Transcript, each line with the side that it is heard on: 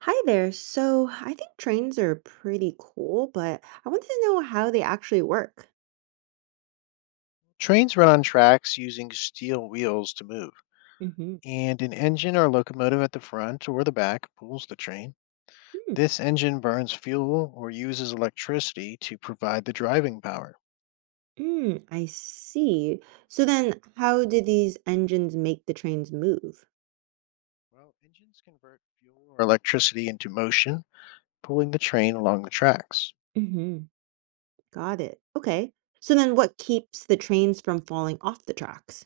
right: Hi there. So I think trains are pretty cool, but I wanted to know how they actually work.
left: Trains run on tracks using steel wheels to move,
right: Hmm.
left: and an engine or locomotive at the front or the back pulls the train.
right: Hmm.
left: This engine burns fuel or uses electricity to provide the driving power.
right: Mm, I see. So then, how do these engines make the trains move?
left: Well, engines convert fuel or electricity into motion, pulling the train along the tracks.
right: Hmm. Got it. Okay. So then, what keeps the trains from falling off the tracks?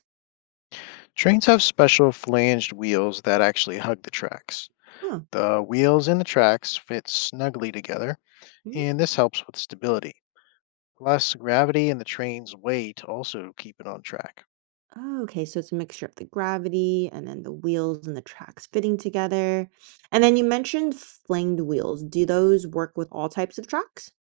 left: Trains have special flanged wheels that actually hug the tracks.
right: Huh.
left: The wheels and the tracks fit snugly together, and
right: Mm.
left: this helps with stability. Plus, gravity and the train's weight also keep it on track.
right: Oh, okay. So it's a mixture of the gravity and then the wheels and the tracks fitting together. And then you mentioned flanged wheels. Do those work with all types of tracks?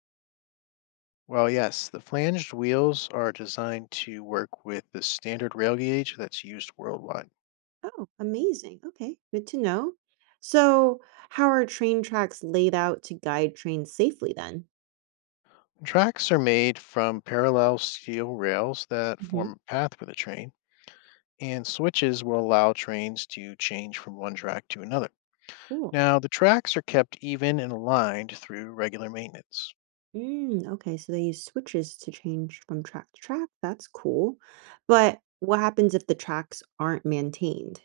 left: Well, yes, the flanged wheels are designed to work with the standard rail gauge that's used worldwide.
right: Oh, amazing. Okay, good to know. So, how are train tracks laid out to guide trains safely then?
left: Tracks are made from parallel steel rails that
right: Hmm.
left: form a path for the train, and switches will allow trains to change from one track to another.
right: Cool.
left: Now, the tracks are kept even and aligned through regular maintenance.
right: Mm, okay, so they use switches to change from track to track. That's cool. But what happens if the tracks aren't maintained?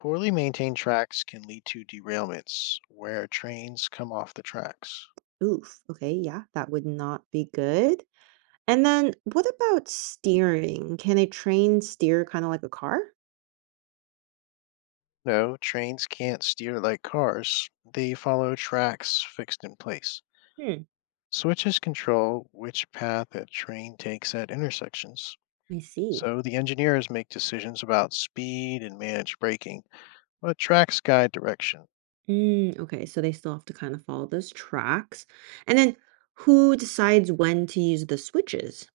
left: Poorly maintained tracks can lead to derailments where trains come off the tracks.
right: Oof. Okay, yeah, that would not be good. And then what about steering? Can a train steer kind of like a car?
left: No, trains can't steer like cars. They follow tracks fixed in place.
right: Hmm,
left: Switches control which path a train takes at intersections.
right: I see.
left: So the engineers make decisions about speed and manage braking, but tracks guide direction.
right: Mm, okay, so they still have to kind of follow those tracks. And then who decides when to use the switches?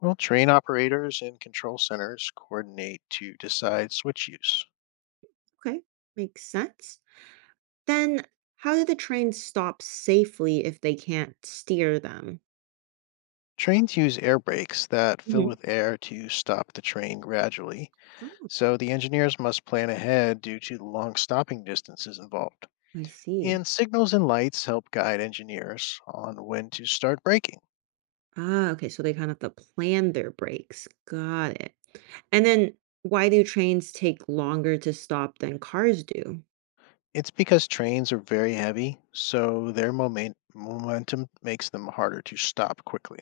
left: Well, train operators and control centers coordinate to decide switch use.
right: Okay, makes sense. Then how do the trains stop safely if they can't steer them?
left: Trains use air brakes that fill
right: Hmm.
left: with air to stop the train gradually,
right: Oh,
left: so the engineers must plan ahead due to the long stopping distances involved.
right: I see.
left: And signals and lights help guide engineers on when to start braking.
right: Ah, okay, so they kind of have to plan their breaks. Got it. And then why do trains take longer to stop than cars do?
left: It's because trains are very heavy, so their momentum makes them harder to stop quickly.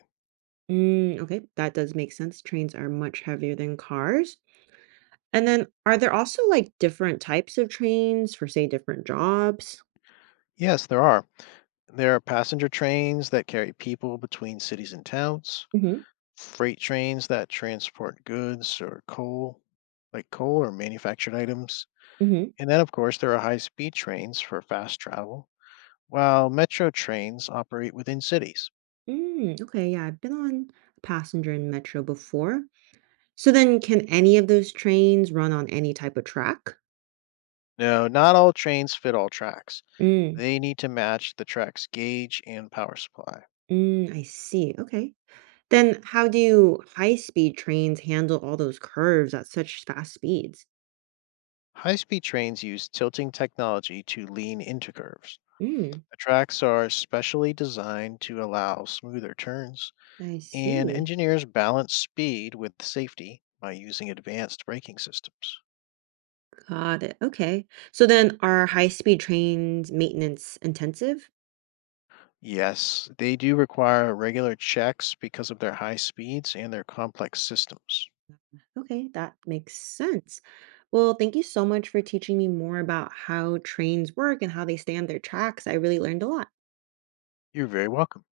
right: Mm, okay, that does make sense. Trains are much heavier than cars. And then are there also, like, different types of trains for, say, different jobs?
left: Yes, there are. There are passenger trains that carry people between cities and towns,
right: Mhm,
left: freight trains that transport goods or coal, like coal or manufactured items.
right: mhm.
left: And then, of course, there are high speed trains for fast travel, while metro trains operate within cities.
right: Mm, okay, yeah, I've been on passenger and metro before. So then can any of those trains run on any type of track?
left: No, not all trains fit all tracks.
right: Mm,
left: They need to match the track's gauge and power supply.
right: mm, I see, okay. Then how do high-speed trains handle all those curves at such fast speeds?
left: High speed trains use tilting technology to lean into curves.
right: Mm,
left: The tracks are specially designed to allow smoother turns,
right: I
left: and
right: see.
left: engineers balance speed with safety by using advanced braking systems.
right: Got it, okay. So then are high-speed trains maintenance intensive?
left: Yes, they do require regular checks because of their high speeds and their complex systems.
right: Okay, that makes sense. Well, thank you so much for teaching me more about how trains work and how they stay on their tracks. I really learned a lot.
left: You're very welcome.